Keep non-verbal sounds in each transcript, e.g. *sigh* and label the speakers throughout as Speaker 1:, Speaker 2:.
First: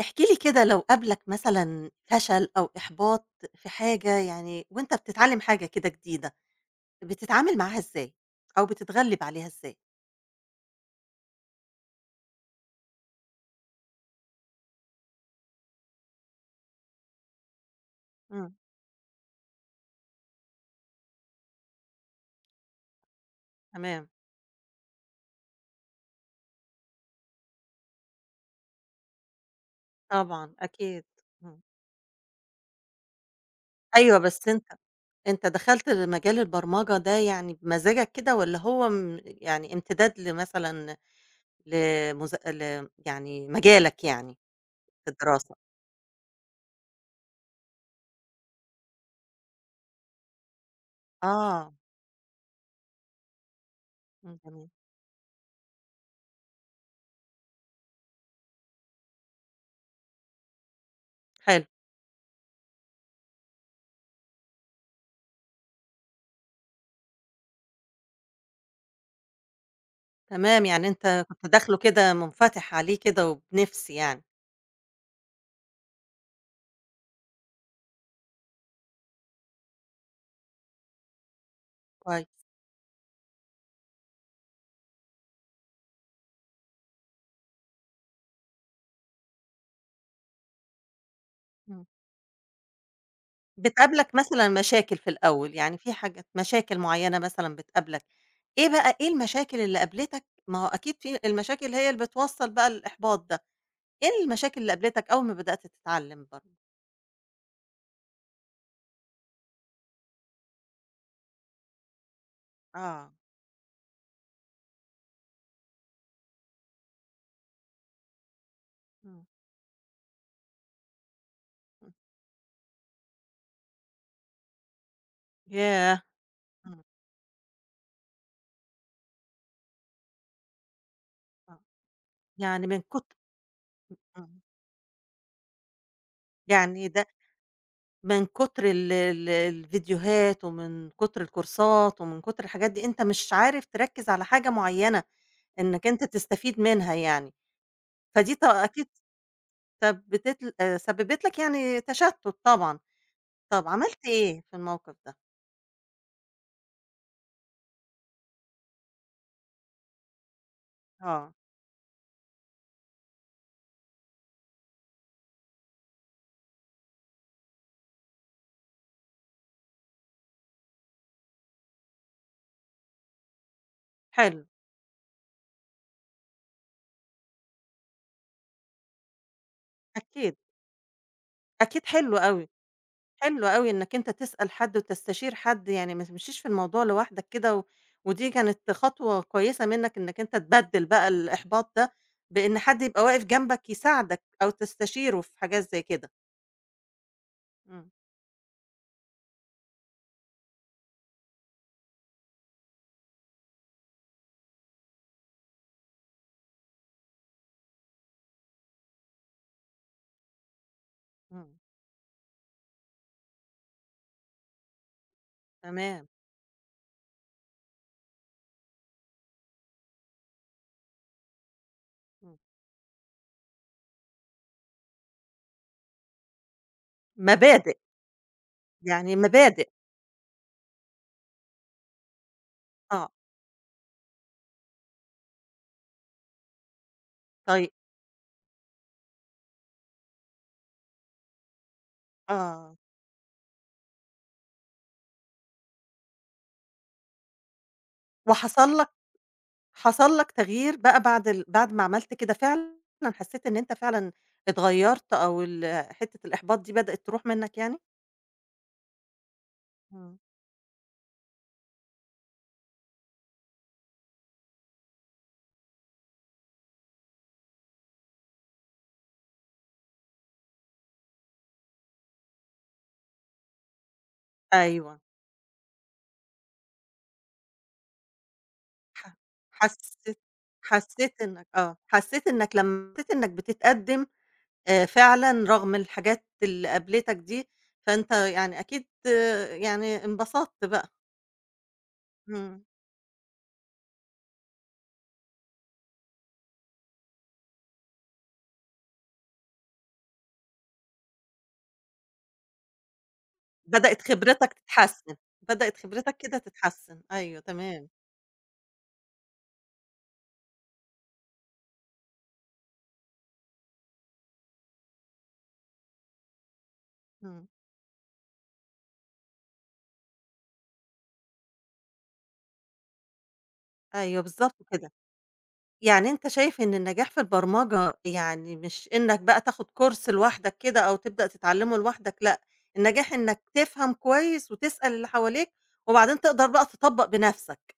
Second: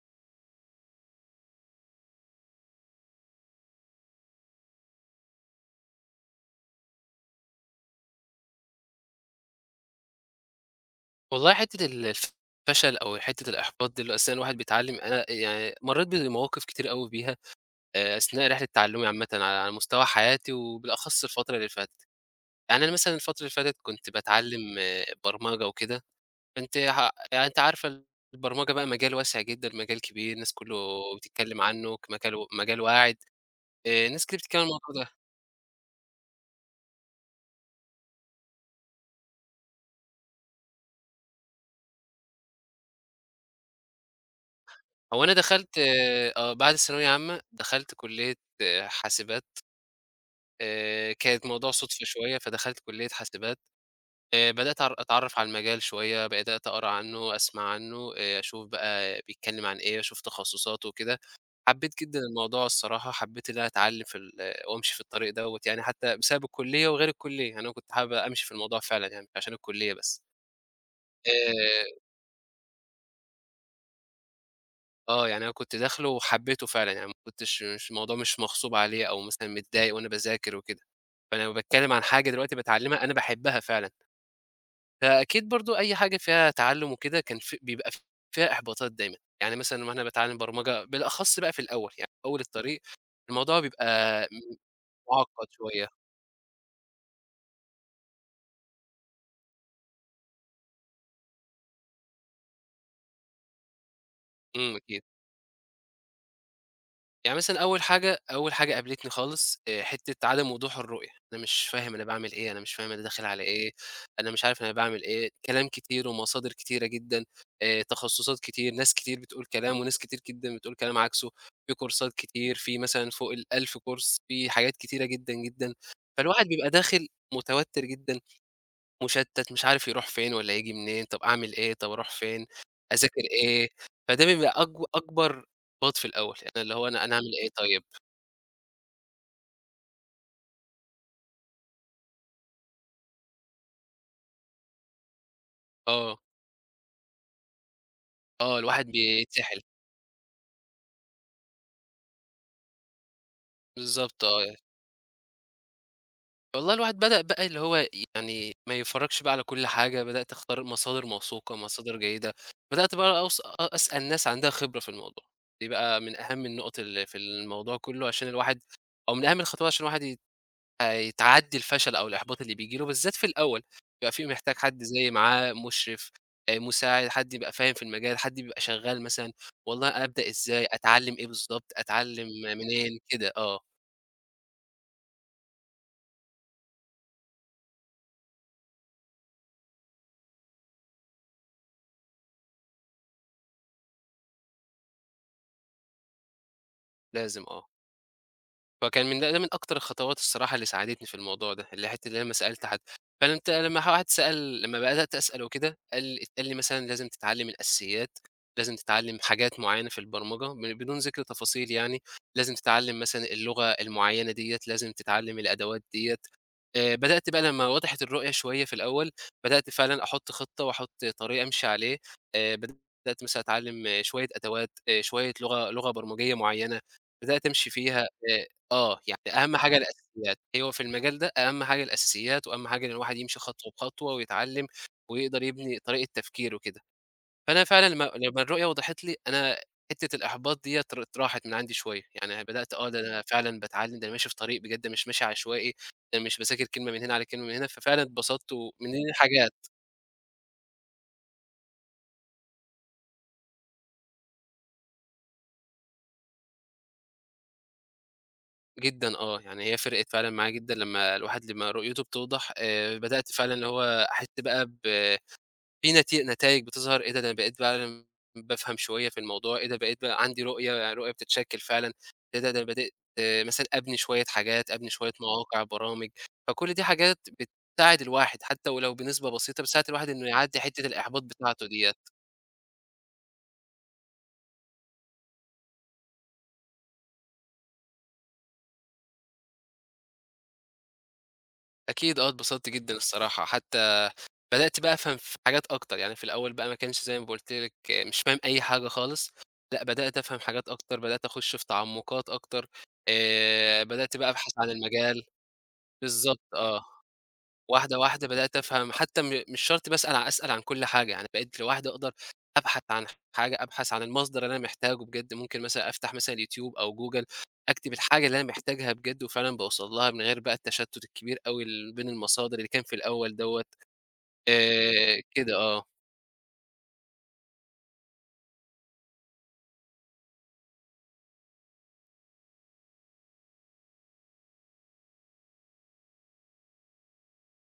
Speaker 1: احكِ لي كده لو قابلك مثلًا فشل أو إحباط في حاجة يعني وأنت بتتعلّم حاجة كده جديدة، بتتعامل معاها إزاي؟ أو بتتغلِّب عليها إزاي؟
Speaker 2: والله حتّة ال الف فشل أو حتّة الإحباط دي اللي هو أثناء الواحد بيتعلّم، أنا يعني مرّيت بمواقف كتير أوي بيها، أثناء
Speaker 1: إمم،
Speaker 2: رحلة تعلُّمي عامةً على مستوى حياتي وبالأخص الفترة اللي فاتت. يعني أنا مثلًا الفترة اللي فاتت
Speaker 1: تمام،
Speaker 2: كنت باتعلّم برمجة وكده، كنت ه يعني أنتِ عارفة البرمجة بقى مجال واسع جدًا، مجال كبير، الناس
Speaker 1: طبعًا
Speaker 2: كُلّه
Speaker 1: أكيد، إمم،
Speaker 2: بتتكلّم عنّه كمجال و مجال واعد،
Speaker 1: أيوه
Speaker 2: ناس كتير
Speaker 1: بس
Speaker 2: بتتكلّم
Speaker 1: أنت
Speaker 2: عن الموضوع ده.
Speaker 1: أنت دخلت مجال البرمجة ده يعني بمزاجك كده والّا هو يعني امتداد لمثلًا لمذ ل يعني مجالك يعني في
Speaker 2: هو أنا
Speaker 1: الدراسة؟
Speaker 2: دخلت آه، آه، بعد ثانوية عامة دخلت كُلّية، آه، حاسبات، كانت الموضوع
Speaker 1: آه،
Speaker 2: صُدفة شوية، فدخلت كلية حاسبات،
Speaker 1: إمم، تمام،
Speaker 2: بدأت أتعرّف على المجال شوية، بدأت أقرا عنه، أسمع عنه، أشوف بقى بيتكلم عن إيه، أشوف تخصصاته وكده.
Speaker 1: حلو،
Speaker 2: حبيت جدًا الموضوع الصراحة، حبيت إن أنا أتعلّم في ال وأمشي في الطريق دوّة يعني، حتى بسبب الكلية وغير الكلية، أنا كنت حابب أمشي في الموضوع فعلًا يعني، مش عشان الكلية بس.
Speaker 1: تمام، يعني أنت كنت داخله
Speaker 2: آآ،
Speaker 1: كده منفتح عليه كده وبنِفس يعني.
Speaker 2: آه، يعني أنا كنت داخله وحبيته فعلًا، يعني ما كنتش، مش الموضوع مش مغصوب عليه أو مثلًا متضايق وأنا باذاكر وكده. فأنا لمّا باتكلم عن
Speaker 1: كويس،
Speaker 2: حاجة دلوقتي باتعلمها أنا باحبها فعلًا. فأكيد برضه أي حاجة فيها تعلُّم وكده كان ف بيبقى فيها إحباطات دايمًا، يعني مثلًا لمّا أنا باتعلّم برمجة بالأخص بقى في
Speaker 1: إمم.
Speaker 2: الأول، يعني في أول الطريق الموضوع
Speaker 1: بتقابلك
Speaker 2: بيبقى
Speaker 1: مثلًا
Speaker 2: م
Speaker 1: مشاكل في
Speaker 2: مُعقّد
Speaker 1: الأول، يعني
Speaker 2: شوية.
Speaker 1: في حاجات مشاكل معيّنة مثلًا بتقابلك، إيه بقى إيه المشاكل اللي قابلتك ما هو أكيد في المشاكل هي اللي بتوصّل بقى للإحباط ده، إيه المشاكل اللي
Speaker 2: إمم، أكيد.
Speaker 1: قابلتك أول ما بدأت تتعلم برضه؟
Speaker 2: يعني مثلًا أول حاجة قابلتني خالص، حتّة عدم وضوح الرؤية، أنا مش فاهم أنا باعمل إيه، أنا مش فاهم أنا
Speaker 1: آه،
Speaker 2: داخل على إيه، أنا مش عارف أنا باعمل إيه، كلام كتير ومصادر كتيرة جدًا، تخصصات كتير، ناس كتير
Speaker 1: إمم،
Speaker 2: بتقول كلام وناس كتير جدًا بتقول كلام عكسه، في
Speaker 1: إمم.
Speaker 2: كورسات كتير، في مثلًا فوق ال1000 كورس، في حاجات كتيرة جدًا، جدًا،
Speaker 1: ياه!
Speaker 2: فالواحد بيبقى
Speaker 1: إمم،
Speaker 2: داخل متوتر جدًا، مُشتّت، مش عارف يروح فين والّا ييجي منين، طب أعمل
Speaker 1: آه.
Speaker 2: إيه، طب أروح فين،
Speaker 1: يعني من كتر
Speaker 2: أذاكر إيه، فده
Speaker 1: إمم.
Speaker 2: بيبقى أكبر إحباط في الأول، يعني اللي
Speaker 1: يعني
Speaker 2: هو أنا
Speaker 1: ده
Speaker 2: أنا أعمل إيه طيب؟
Speaker 1: من كتر ال الفيديوهات ومن كتر الكورسات ومن كتر الحاجات دي، أنت مش عارف تركّز على حاجة معيّنة إنّك أنت
Speaker 2: آه،
Speaker 1: تستفيد منها يعني، فدي ط
Speaker 2: آه، الواحد
Speaker 1: أكيد.
Speaker 2: بيتسحل،
Speaker 1: طب بتتل سببت لك يعني تشتُّت طبعًا، طب عملت
Speaker 2: بالضبط
Speaker 1: إيه
Speaker 2: آه،
Speaker 1: في الموقف ده؟
Speaker 2: والله الواحد بدأ بقى اللي هو يعني ما يتفرّجش بقى على كل حاجة، بدأت أختار مصادر
Speaker 1: آه،
Speaker 2: موثوقة، مصادر جيدة، بدأت بقى أوص أ أسأل ناس عندها خبرة في الموضوع، دي بقى من أهم النقط اللي في الموضوع كلّه عشان الواحد، أو من أهم الخطوات عشان الواحد ي تعدّي الفشل أو الإحباط اللي بييجي له بالذات في الأول، بيبقى في
Speaker 1: حلو،
Speaker 2: محتاج حد زي معاه مُشرف، مساعد، حد يبقى فاهم في المجال، حد بيبقى شغّال مثلًا، والله أبدأ
Speaker 1: أكيد،
Speaker 2: إزاي، أتعلّم إيه بالضبط،
Speaker 1: أكيد حلو
Speaker 2: أتعلّم
Speaker 1: أوي،
Speaker 2: منين، كده
Speaker 1: حلو
Speaker 2: آه،
Speaker 1: أوي إنّك أنت تسأل حد وتستشير حد، يعني ما تمشيش في الموضوع لوحدك كده و ودي كانت خطوة كويسة منّك إنّك أنت تبدِّل بقى الإحباط ده بإن حد يبقى واقف جنبك يساعدك أو تستشيره في حاجات زي كده.
Speaker 2: لازم آه.
Speaker 1: إمم،
Speaker 2: فكان من ده من أكتر الخطوات الصراحة اللي ساعدتني في الموضوع ده، اللي حتّة اللي أنا ما سألت حد. فأنا أنت لمّا واحد سأل لمّا بدأت أسأل وكده، اتقال لي مثلًا لازم تتعلّم الأساسيات، لازم تتعلّم حاجات معيّنة في البرمجة بدون ذِكر
Speaker 1: إمم،
Speaker 2: تفاصيل يعني، لازم تتعلّم مثلًا اللغة المعيّنة ديّة، لازم تتعلّم الأدوات
Speaker 1: تمام،
Speaker 2: ديّة. بدأت بقى لمّا وضحت الرؤية شوية في الأول، بدأت فعلًا أحُط خطة وأحُط طريق أمشي عليه.
Speaker 1: إمم،
Speaker 2: بدأت مثلًا أتعلّم آه، شوية أدوات، شوية لغة برمجية معيّنة، بدأت أمشي
Speaker 1: مبادئ،
Speaker 2: فيها. آه،
Speaker 1: يعني
Speaker 2: يعني أهم
Speaker 1: مبادئ،
Speaker 2: حاجة الأساسيات، هو في المجال ده أهم حاجة الأساسيات، وأهم حاجة إن
Speaker 1: آه،
Speaker 2: الواحد يمشي خطوة بخطوة ويتعلم، ويقدر يبني طريقة تفكيره وكده، فأنا
Speaker 1: طيب
Speaker 2: فعلًا لما الرؤية وضحت لي، أنا حتة الإحباط ديّة راحت من عندي شوية، يعني بدأت
Speaker 1: آه،
Speaker 2: آه، ده أنا فعلًا باتعلم، ده أنا ماشي في طريق بجد، مش ماشي عشوائي، أنا مش باذاكر كلمة من هنا على كلمة من هنا، ففعلًا اتبسطت ومن
Speaker 1: وحصل لك
Speaker 2: دي حاجات.
Speaker 1: حصل لك تغيير بقى بعد بعد ما عملت كده فعلًا حسيت إن أنت فعلًا اتغيّرت أو حتّة الإحباط دي بدأت تروح منّك يعني؟
Speaker 2: جدًا آه، يعني هي فرقت
Speaker 1: إمم.
Speaker 2: فعلًا معايا جدًا، لما الواحد لما رؤيته بتوضح، بدأت فعلًا اللي هو أحس بقى في نتايج بتظهر، إيه ده! ده أنا بقيت فعلًا بافهم شوية في الموضوع، إيه ده، بقيت بقى عندي رؤية، رؤية بتتشكل فعلًا، إيه ده! ده أنا بدأت آه، مثلًا أبني شوية حاجات، أبني
Speaker 1: أيوه.
Speaker 2: شوية مواقع، برامج، فكل دي حاجات بتساعد الواحد حتى ولو
Speaker 1: ح
Speaker 2: بنسبة بسيطة، بتساعد الواحد
Speaker 1: حسّيت
Speaker 2: إنه يعدّي حتة
Speaker 1: حسّيت
Speaker 2: الإحباط
Speaker 1: إنّك
Speaker 2: بتاعته
Speaker 1: آه.
Speaker 2: ديّة.
Speaker 1: حسّيت إنّك لمّا حسّيت إنّك بتتقدّم فعلًا رغم الحاجات اللي قابلتك دي، فأنت يعني أكيد آه، يعني انبسطت بقى.
Speaker 2: أكيد آه،
Speaker 1: إمم.
Speaker 2: اتبسطت جدًا الصراحة، حتى بدأت بقى أفهم في حاجات أكتر، يعني في الأول بقى ما كانش زي ما قُلت لِك آه، مش فاهم أي حاجة خالص، لأ بدأت أفهم حاجات أكتر، بدأت أخُش في تعمقات أكتر،
Speaker 1: بدأت
Speaker 2: بدأت بقى
Speaker 1: خبرتك
Speaker 2: أبحث عن
Speaker 1: تتحسّن.
Speaker 2: المجال.
Speaker 1: بدأت خبرتك كده
Speaker 2: بالضبط آه،
Speaker 1: تتحسّن. أيوه تمام.
Speaker 2: واحدة بدأت أفهم، حتى مش شرط باسأل ع أسأل عن كل حاجة، يعني بقيت لوحدي أقدر أبحث عن حاجة، أبحث عن المصدر اللي أنا محتاجه بجد، ممكن مثلًا أفتح مثلًا يوتيوب أو جوجل،
Speaker 1: إمم.
Speaker 2: أكتب الحاجة اللي أنا محتاجها بجد وفعلًا باوصل لها من غير بقى التشتت الكبير أوي بين المصادر اللي كان في الأول دوّة،
Speaker 1: أيوه بالضبط كده.
Speaker 2: كده آه.
Speaker 1: يعني أنت شايف إن النجاح في البرمجة يعني مش إنك بقى تاخد كورس لوحدك كده أو تبدأ تتعلمه لوحدك، لأ، النجاح إنك تفهم كويس وتسأل اللي حواليك، وبعدين تقدر بقى تطبّق بنَفْسك.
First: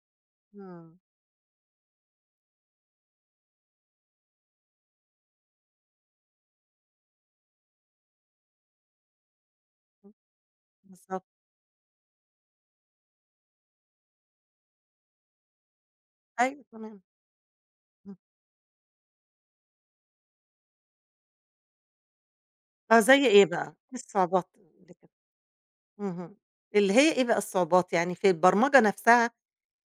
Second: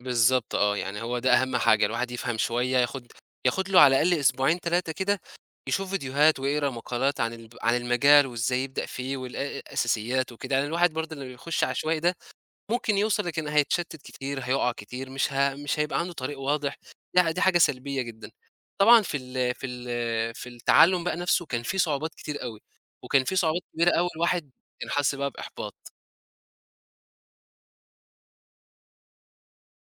Speaker 2: بالضبط آه،
Speaker 1: إمم،
Speaker 2: يعني هو ده أهم حاجة، الواحد يفهم شوية، ياخد له على الأقل أسبوعين 3 كده، يشوف فيديوهات ويقرا مقالات عن المجال وإزاي يبدأ فيه
Speaker 1: إمم،
Speaker 2: الأساسيات وكده، يعني الواحد برضه
Speaker 1: بالضبط،
Speaker 2: لمّا بيخش عشوائي ده ممكن يوصل، لكن هيتشتت كتير، هيقع كتير، مش هيبقى عنده طريق
Speaker 1: أيوه
Speaker 2: واضح،
Speaker 1: تمام،
Speaker 2: دي حاجة سلبية
Speaker 1: إمم،
Speaker 2: جدًا. طبعًا في التعلُّم بقى نفسه كان في صعوبات كتير أوي،
Speaker 1: آه،
Speaker 2: وكان
Speaker 1: زي
Speaker 2: في
Speaker 1: إيه
Speaker 2: صعوبات
Speaker 1: بقى؟ إيه
Speaker 2: كبيرة أوي،
Speaker 1: الصعوبات
Speaker 2: الواحد كان
Speaker 1: اللي كانت
Speaker 2: حَس بقى بإحباط.
Speaker 1: اهم، اللي هي إيه بقى الصعوبات، يعني في البرمجة نَفْسها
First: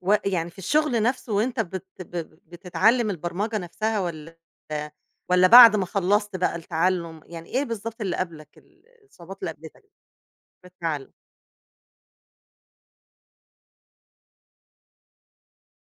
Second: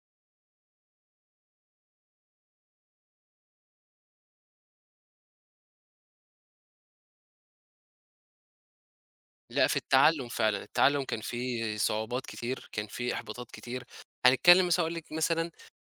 Speaker 1: و يعني في الشغل نفسه وأنت بت ب بتتعلم البرمجة نفسها والّا بعد ما خلّصت بقى التعلُّم، يعني إيه بالضبط اللي قابلك الصعوبات اللي
Speaker 2: لأ، في
Speaker 1: قابلتك
Speaker 2: التعلُّم فعلًا،
Speaker 1: في
Speaker 2: التعلُّم
Speaker 1: التعلُّم؟
Speaker 2: كان فيه صعوبات كتير، كان فيه إحباطات كتير، هنتكلّم مثلًا هاقول لِك مثلًا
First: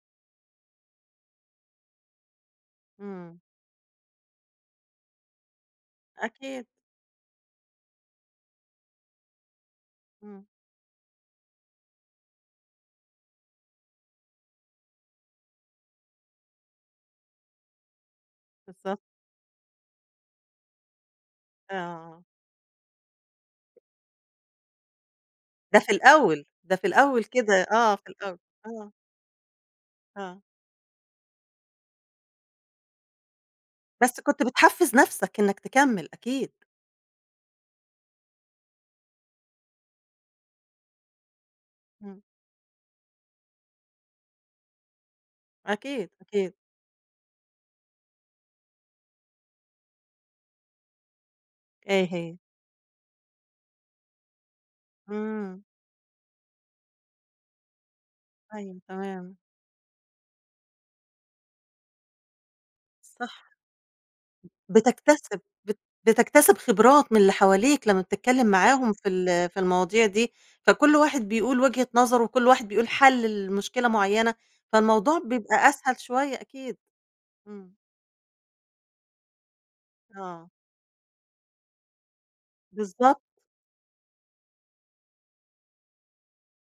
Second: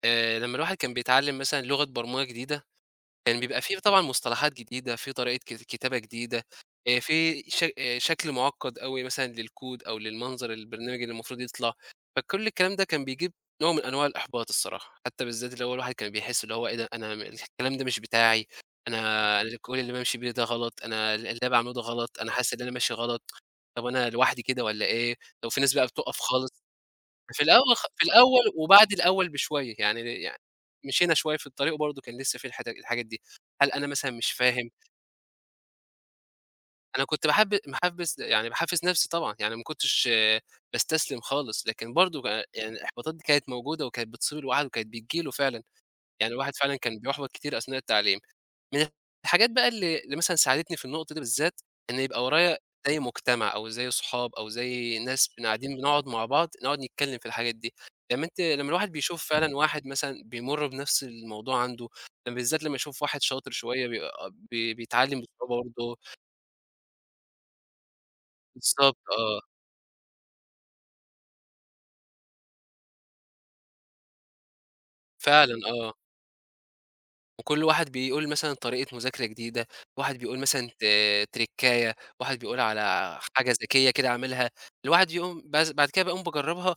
Speaker 2: لمّا الواحد كان بيتعلّم مثلًا لغة برمجة جديدة،
Speaker 1: إمم،
Speaker 2: كان بيبقى في طبعًا مصطلحات جديدة، في طريقة كتابة جديدة،
Speaker 1: أكيد،
Speaker 2: في ش شكل مُعقّد أوي مثلًا للكود أو
Speaker 1: إمم،
Speaker 2: للمنظر البرنامج اللي المفروض يطلع، فكل الكلام ده كان بيجيب نوع من أنواع الإحباط الصراحة، حتى بالذات اللي هو الواحد كان بيحس اللي هو إيه ده، أنا الكلام ده مش بتاعي،
Speaker 1: بالضبط،
Speaker 2: أنا كل اللي بامشي بيه ده غلط، أنا اللي أنا باعمله ده غلط،
Speaker 1: آه،
Speaker 2: أنا حاسس إن أنا ماشي غلط، طب أنا لوحدي كده والّا إيه؟ طب في ناس
Speaker 1: ده
Speaker 2: بقى
Speaker 1: في
Speaker 2: بتُقف
Speaker 1: الأول،
Speaker 2: خالص
Speaker 1: ده في الأول كده آه،
Speaker 2: في
Speaker 1: في الأول،
Speaker 2: الأول
Speaker 1: آه،
Speaker 2: وبعد الأول بشوية، يعني
Speaker 1: آه،
Speaker 2: مشينا شوية في الطريق وبرضه كان لسه في الحاجات دي. هل أنا مثلًا
Speaker 1: بس
Speaker 2: مش
Speaker 1: كنت
Speaker 2: فاهم؟
Speaker 1: بتحفّز نفسك إنك تكمّل أكيد،
Speaker 2: أنا كنت باحب محبِّس، يعني باحفّز نَفْسي طبعًا، يعني ما كنتش باستسلم خالص، لكن
Speaker 1: إمم،
Speaker 2: برضه، يعني الإحباطات دي كانت موجودة وكانت بتصيب الواحد وكانت بتيجي له فعلًا،
Speaker 1: أكيد،
Speaker 2: يعني
Speaker 1: أكيد،
Speaker 2: الواحد فعلًا كان بيُحبَط كتير أثناء التعليم. من الحاجات بقى اللي مثلًا ساعدتني في النقطة دي بالذات، إن
Speaker 1: إيه
Speaker 2: يبقى
Speaker 1: هي؟
Speaker 2: ورايا زي مجتمع أو زي صحاب أو زي ناس
Speaker 1: إمم،
Speaker 2: قاعدين بنقعد مع بعض، نقعد نتكلم في الحاجات دي. لمّا أنت لمّا
Speaker 1: أيوه
Speaker 2: الواحد بيشوف
Speaker 1: تمام،
Speaker 2: فعلًا واحد مثلًا بيمُر بنفس الموضوع عنده، لمّا بالذات لمّا يشوف واحد شاطر
Speaker 1: صح.
Speaker 2: شوية بي آه، بي بيتعلم
Speaker 1: بتكتسب
Speaker 2: بصعوبة
Speaker 1: بت
Speaker 2: برضه،
Speaker 1: بتكتسب خبرات من اللي حواليك لمّا بتتكلّم معاهم
Speaker 2: بالضبط آه،
Speaker 1: في المواضيع دي، فكل واحد بيقول وجهة نظره وكل واحد بيقول حَل لمشكلة معيّنة، فالموضوع
Speaker 2: فعلًا
Speaker 1: بيبقى
Speaker 2: آه.
Speaker 1: أسهل شوية أكيد،
Speaker 2: وكل
Speaker 1: إمم،
Speaker 2: واحد بيقول مثلًا طريقة مذاكرة جديدة، واحد بيقول
Speaker 1: آه،
Speaker 2: مثلًا تريكاية، واحد بيقول على
Speaker 1: بالضبط،
Speaker 2: حاجة ذكية كده عاملها، الواحد يقوم بس بعد كده باقوم باجرّبها،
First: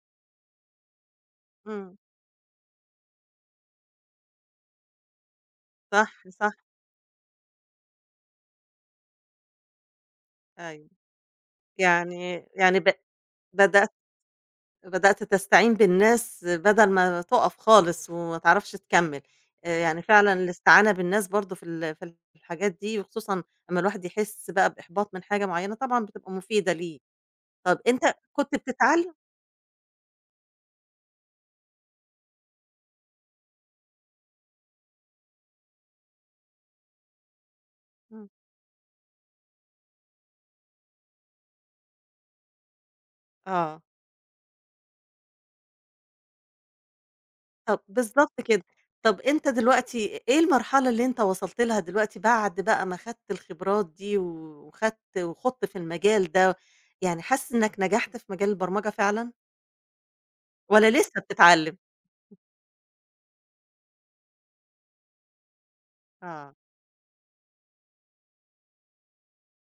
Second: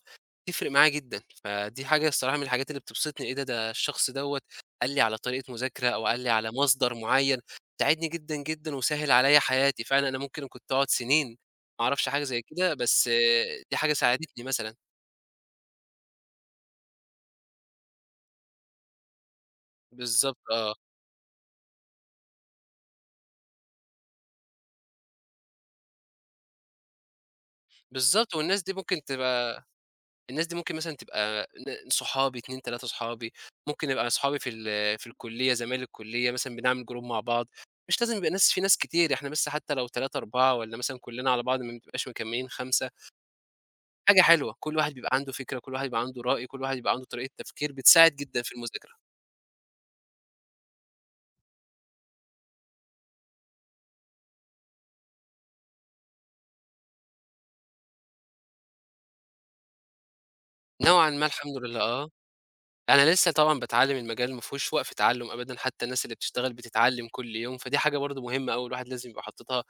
Speaker 2: تفرق معايا جدًا، فدي
Speaker 1: إمم،
Speaker 2: حاجة الصراحة من الحاجات اللي بتبسطني، إيه ده، ده الشخص دوّة قال لي على طريقة مذاكرة أو قال
Speaker 1: صح،
Speaker 2: لي
Speaker 1: صح،
Speaker 2: على مصدر معيّن، ساعدني جدًا، جدًا وسهّل عليّا حياتي، فعلًا أنا ممكن كنت
Speaker 1: أيوه،
Speaker 2: أقعد سنين ما أعرفش حاجة زي
Speaker 1: يعني
Speaker 2: كده،
Speaker 1: يعني ب
Speaker 2: بس آه، دي
Speaker 1: بدأ
Speaker 2: حاجة ساعدتني مثلًا.
Speaker 1: بدأت تستعين بالناس بدل ما تُقف خالص وما تعرفش تكمّل، يعني فعلًا
Speaker 2: بالضبط آه،
Speaker 1: الاستعانة بالناس برضه في الحاجات دي وخصوصًا أمّا الواحد يحس بقى بإحباط من حاجة معيّنة طبعًا بتبقى مفيدة ليه. طَب أنت
Speaker 2: بالضبط
Speaker 1: كنت
Speaker 2: والناس دي ممكن
Speaker 1: بتتعلّم
Speaker 2: تبقى الناس دي ممكن مثلًا تبقى صحابي 2، 3 صحابي، ممكن نبقى صحابي في الكلية، زمايل الكلية مثلًا بنعمل جروب مع بعض، مش لازم
Speaker 1: إمم،
Speaker 2: يبقى ناس، في ناس كتير، إحنا بس حتى لو 3، 4 والّا مثلًا كلنا على بعض ما بنبقاش مكمّلين 5،
Speaker 1: آه،
Speaker 2: حاجة حلوة، كل واحد بيبقى عنده فكرة، كل واحد بيبقى عنده رأي، كل واحد بيبقى عنده طريقة تفكير،
Speaker 1: طَب
Speaker 2: بتساعد
Speaker 1: بالضبط
Speaker 2: جدًا في
Speaker 1: كده.
Speaker 2: المذاكرة.
Speaker 1: طَب أنت دلوقتي إيه المرحلة اللي أنت وصلت لها دلوقتي بعد بقى ما خدت الخبرات دي وخدت وخُضت في المجال ده، يعني حاسس إنّك نجحت في مجال البرمجة فعلًا والّا
Speaker 2: نوعًا
Speaker 1: لسه
Speaker 2: ما الحمد
Speaker 1: بتتعلّم؟
Speaker 2: لله آه، أنا لسه طبعًا باتعلم، المجال ما فيهوش وقف تعلُّم أبدًا، حتى الناس اللي بتشتغل
Speaker 1: آه.
Speaker 2: بتتعلم كل يوم، فدي حاجة برضه مهمة أوي الواحد لازم يبقى حاططها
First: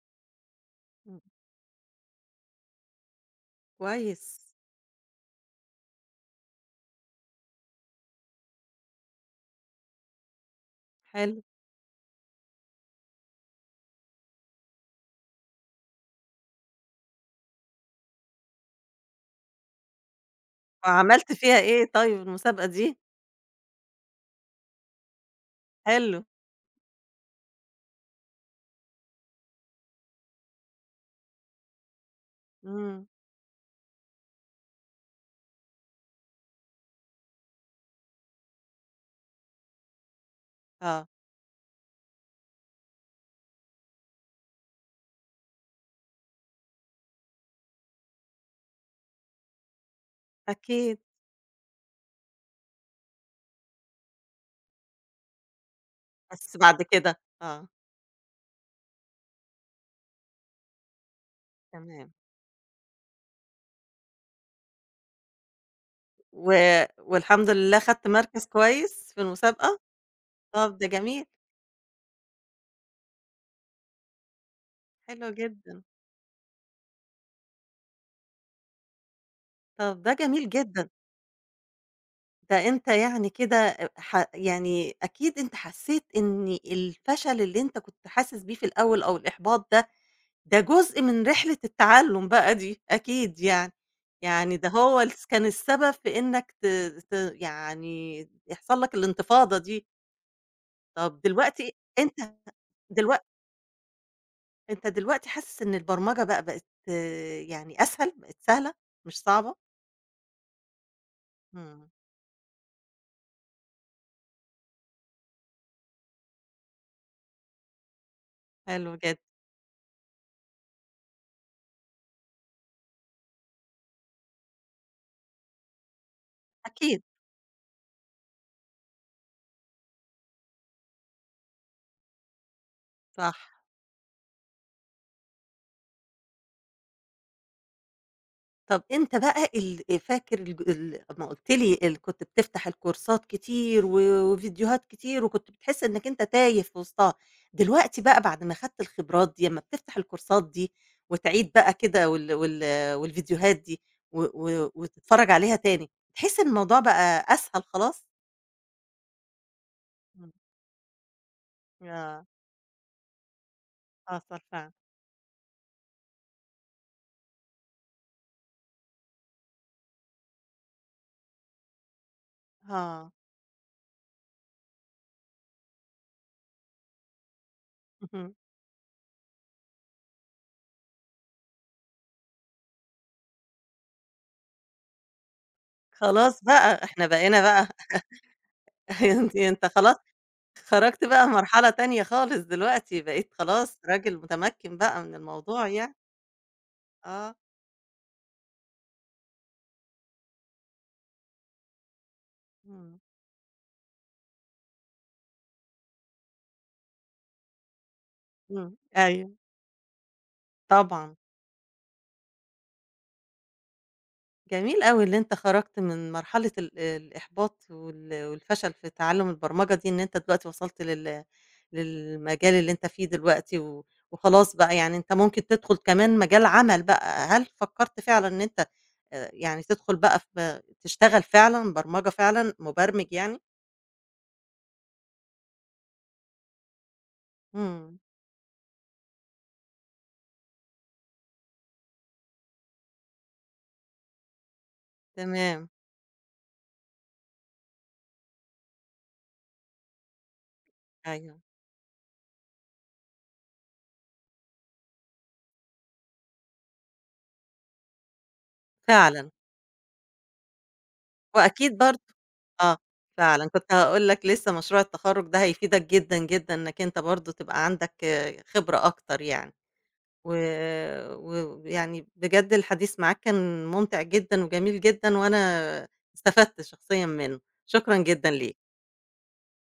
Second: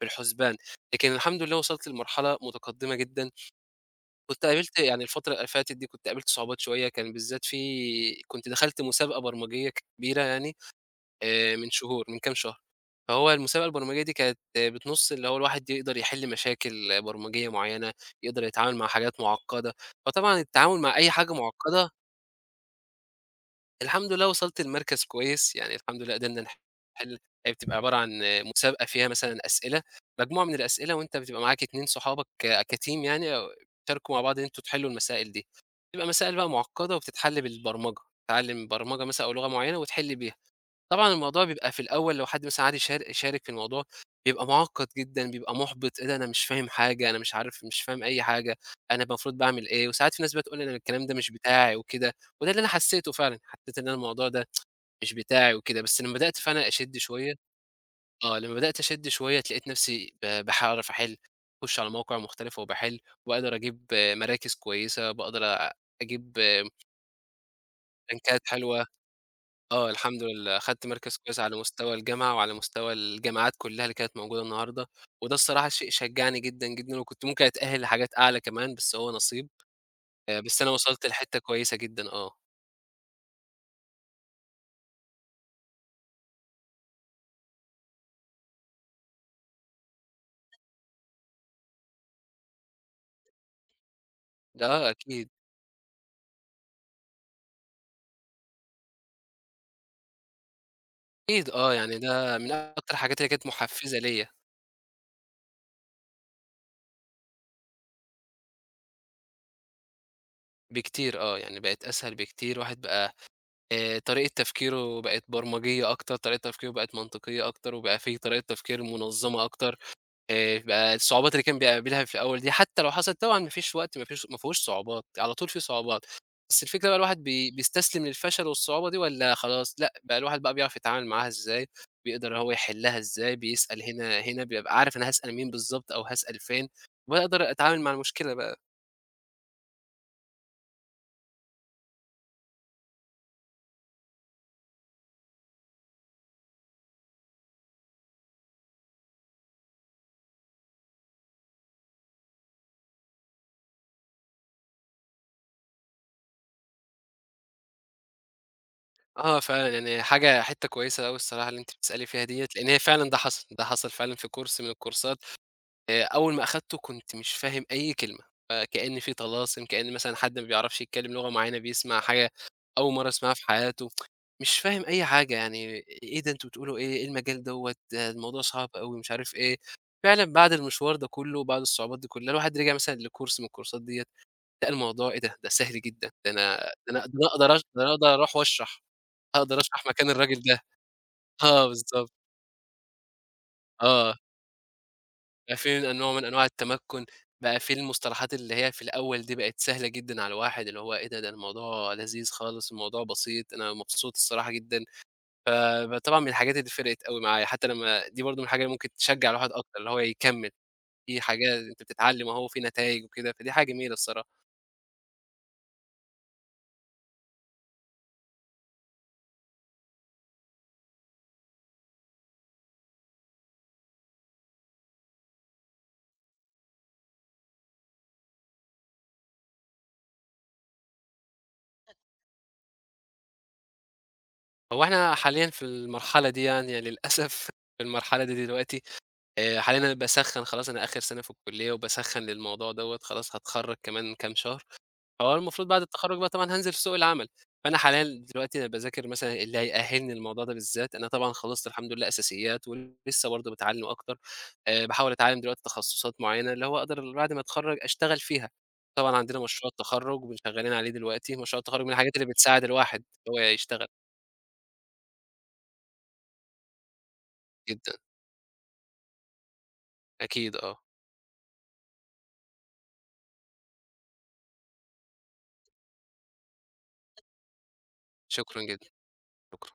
Speaker 2: في الحسبان، لكن الحمد لله وصلت لمرحلة متقدمة جدًا.
Speaker 1: كويس،
Speaker 2: كنت قابلت يعني الفترة اللي فاتت دي كنت قابلت صعوبات شوية، كان بالذات في، كنت دخلت مسابقة برمجية كبيرة يعني،
Speaker 1: حلو.
Speaker 2: من شهور، من كام شهر، فهو المسابقة البرمجية دي كانت آه، بتنُص اللي هو الواحد يقدر يحل مشاكل برمجية معيّنة، يقدر يتعامل مع حاجات مُعقّدة، فطبعًا التعامل مع أي
Speaker 1: وعملت
Speaker 2: حاجة
Speaker 1: فيها
Speaker 2: مُعقّدة.
Speaker 1: إيه طيب المسابقة دي؟
Speaker 2: الحمد لله وصلت لمركز كويس، يعني الحمد لله
Speaker 1: حلو،
Speaker 2: قدرنا نحل. هي بتبقى عبارة عن مسابقة فيها مثلًا أسئلة، مجموعة من الأسئلة، وأنت بتبقى معاك 2 صحابك
Speaker 1: إمم،
Speaker 2: كteam يعني، أو بتشاركوا مع بعض إن أنتم تحلوا المسائل دي، بتبقى مسائل بقى معقدة وبتتحل بالبرمجة، تتعلم برمجة مثلًا أو لغة معينة وتحل بيها.
Speaker 1: آه،
Speaker 2: طبعًا الموضوع بيبقى في الأول لو حد مثلًا قعد يشارك في الموضوع، بيبقى مُعقّد جدًا، بيبقى مُحبِط، إيه ده، أنا مش فاهم حاجة، أنا مش عارف، مش فاهم أي حاجة، أنا المفروض باعمل إيه؟ وساعات في ناس بقى تقول أنا
Speaker 1: أكيد،
Speaker 2: الكلام ده مش بتاعي وكده، وده اللي أنا حسيته فعلًا، حسيت إن أنا الموضوع ده مش بتاعي وكده، بس لمّا بدأت
Speaker 1: بس
Speaker 2: فعلًا
Speaker 1: بعد
Speaker 2: أشِد
Speaker 1: كده؟
Speaker 2: شوية
Speaker 1: آه،
Speaker 2: آه، لمّا بدأت أشِد شوية اتلاقيت نفسي باعرف أحِل، باخش على
Speaker 1: تمام.
Speaker 2: مواقع مختلفة وباحِل، باقدر أجيب آه، مراكز كويسة، باقدر أ أجيب
Speaker 1: و والحمد لله خدت
Speaker 2: بانكات
Speaker 1: مركز
Speaker 2: حلوة.
Speaker 1: كويس في المسابقة؟
Speaker 2: آه، الحمد لله،
Speaker 1: طب ده
Speaker 2: أخدت مركز
Speaker 1: جميل،
Speaker 2: كويس على مستوى الجامعة وعلى مستوى الجامعات كلّها اللي كانت موجودة النهارده،
Speaker 1: حلو
Speaker 2: وده الصراحة
Speaker 1: جدًا،
Speaker 2: شيء شجّعني جدًا، جدًا، وكنت ممكن أتأهل لحاجات أعلى كمان، بس هو نصيب،
Speaker 1: طب ده جميل
Speaker 2: بس أنا
Speaker 1: جدًا،
Speaker 2: وصلت لحتّة كويسة جدًا آه،
Speaker 1: ده أنت يعني كده أ ح يعني أكيد أنت حسيت إن الفشل اللي أنت كنت حاسس بيه في الأول أو الإحباط ده جزء من رحلة التعلُّم بقى دي، أكيد يعني، يعني
Speaker 2: ده
Speaker 1: ده
Speaker 2: آه
Speaker 1: هو
Speaker 2: أكيد،
Speaker 1: كان السبب في إنّك ت ت يعني يحصل لك الانتفاضة دي، طَب
Speaker 2: أكيد
Speaker 1: دلوقتي
Speaker 2: آه، يعني
Speaker 1: أنت
Speaker 2: ده من أكتر الحاجات
Speaker 1: دلوق
Speaker 2: اللي كانت محفّزة ليّا.
Speaker 1: أنت دلوقتي حاسس إن البرمجة بقى بقت آه، يعني أسهل، بقت سهلة مش صعبة؟
Speaker 2: بكتير آه، يعني بقت
Speaker 1: إمم،
Speaker 2: أسهل بكتير، الواحد بقى طريقة تفكيره بقت برمجية أكتر، طريقة تفكيره بقت منطقية أكتر، وبقى في طريقة تفكير
Speaker 1: حلو جدًا،
Speaker 2: منظّمة أكتر. بقى الصعوبات اللي كان بيقابلها في الأول دي، حتى لو حصلت طبعًا، ما فيش وقت، ما فيهوش صعوبات، على طول في صعوبات، بس الفكرة بقى،
Speaker 1: أكيد،
Speaker 2: الواحد بيستسلم للفشل والصعوبة دي والّا خلاص لأ، بقى الواحد بقى بيعرف يتعامل معاها إزاي، بيقدر هو يحلها
Speaker 1: صح.
Speaker 2: إزاي، بيسأل هنا بيبقى عارف أنا هاسأل مين بالضبط أو هاسأل فين، وباقدر أتعامل مع المشكلة بقى.
Speaker 1: طب أنت بقى ال فاكر الج ال أمّا قُلت لي كنت بتفتح الكورسات كتير و وفيديوهات كتير وكنت بتحس إنّك أنت تايه في وسطها، دلوقتي بقى بعد ما خدت الخبرات دي أمّا بتفتح الكورسات دي وتعيد بقى كده وال والفيديوهات دي و و وتتفرّج عليها تاني، تحس إن الموضوع بقى أسهل خلاص؟
Speaker 2: آه فعلًا، يعني
Speaker 1: إمم.
Speaker 2: حاجة حتّة كويسة أوي الصراحة اللي أنتِ بتسألي فيها
Speaker 1: آه،
Speaker 2: ديّة، لإن هي فعلًا ده حصل، ده حصل فعلًا في
Speaker 1: حصل
Speaker 2: كورس من
Speaker 1: فعلًا.
Speaker 2: الكورسات. أول ما أخدته كنت مش فاهم أي كلمة، فكأن في طلاسم، كأن مثلًا حد ما بيعرفش يتكلم لغة معينة بيسمع حاجة أول مرّة
Speaker 1: آه.
Speaker 2: يسمعها في حياته، مش فاهم أي حاجة يعني، إيه ده أنتم بتقولوا إيه، إيه المجال دوّة، ده
Speaker 1: اهم.
Speaker 2: الموضوع صعب أوي مش عارف إيه. فعلًا بعد المشوار ده كله وبعد الصعوبات دي كلها الواحد رجع مثلًا لكورس من الكورسات ديّة، لقى الموضوع إيه ده، ده سهل جدًا،
Speaker 1: خلاص بقى، إحنا بقينا بقى
Speaker 2: ده أنا أقدر أروح واشرح،
Speaker 1: *laughs* أنت
Speaker 2: أقدر
Speaker 1: أنت
Speaker 2: أشرح
Speaker 1: خلاص
Speaker 2: مكان الراجل ده.
Speaker 1: خرجت بقى
Speaker 2: آه
Speaker 1: مرحلة تانية
Speaker 2: بالضبط،
Speaker 1: خالص دلوقتي، بقيت خلاص
Speaker 2: آه.
Speaker 1: راجل متمكن بقى من
Speaker 2: بقى
Speaker 1: الموضوع
Speaker 2: في
Speaker 1: يعني،
Speaker 2: نوع من أنواع التمكُّن،
Speaker 1: آه،
Speaker 2: بقى في المصطلحات اللي هي في الأول دي بقت سهلة جدًا على الواحد، اللي هو إيه ده، ده الموضوع لذيذ خالص،
Speaker 1: إمم،
Speaker 2: الموضوع بسيط، أنا مبسوط الصراحة جدًا، فطبعًا من الحاجات اللي فرقت أوي معايا، حتى لمّا دي برضه من الحاجة اللي
Speaker 1: إمم،
Speaker 2: ممكن تشجّع
Speaker 1: أيوه
Speaker 2: الواحد أكتر، اللي هو يكمّل،
Speaker 1: طبعًا،
Speaker 2: في حاجات أنت بتتعلّم أهو وفي نتايج وكده، فدي حاجة جميلة الصراحة.
Speaker 1: جميل أوي اللي أنت خرجت من مرحلة الإحباط والفشل في تعلُّم البرمجة دي، إن أنت دلوقتي وصلت للمجال اللي أنت فيه دلوقتي و وخلاص بقى يعني أنت ممكن تدخل كمان مجال عمل بقى، هل فكرت فعلًا إن أنت يعني تدخل بقى تشتغل فعلًا برمجة فعلًا، مبرمج يعني؟
Speaker 2: هو إحنا حاليًا في المرحلة دي، يعني للأسف *laughs* في
Speaker 1: إمم،
Speaker 2: المرحلة دي دلوقتي، حاليًا أنا باسخّن، خلاص أنا آخر سَنة في الكُلّية وباسخّن للموضوع دوّة، خلاص هاتخرّج كمان كام شهر. هو المفروض
Speaker 1: تمام،
Speaker 2: بعد التخرُّج بقى طبعًا هانزل في سوق العمل، فأنا حاليًا دلوقتي أنا باذاكر مثلًا اللي هيأهّلني للموضوع ده بالذات، أنا طبعًا
Speaker 1: أيوه.
Speaker 2: خلّصت الحمد لله أساسيات ولسه برضه باتعلّم أكتر، باحاول أتعلّم دلوقتي تخصُّصات معيّنة اللي هو أقدر بعد ما أتخرّج أشتغل فيها، طبعًا
Speaker 1: فعلًا،
Speaker 2: عندنا مشروع التخرُّج شغّالين عليه دلوقتي، مشروع
Speaker 1: وأكيد
Speaker 2: التخرُّج من
Speaker 1: برضه
Speaker 2: الحاجات اللي بتساعد
Speaker 1: آه،
Speaker 2: الواحد إن هو
Speaker 1: فعلًا كنت
Speaker 2: يشتغل،
Speaker 1: هاقول لك لسه مشروع التخرُّج ده هيفيدك جدًا، جدًا إنك أنت برضه تبقى عندك
Speaker 2: جدًا،
Speaker 1: آه، خبرة أكتر يعني،
Speaker 2: أكيد آه،
Speaker 1: ويعني بجد الحديث معاك كان ممتع جدًا وجميل جدًا، وأنا استفدت شخصيًا منه، شكرًا جدًا
Speaker 2: شكرًا
Speaker 1: ليك.
Speaker 2: جدًا، شكرًا.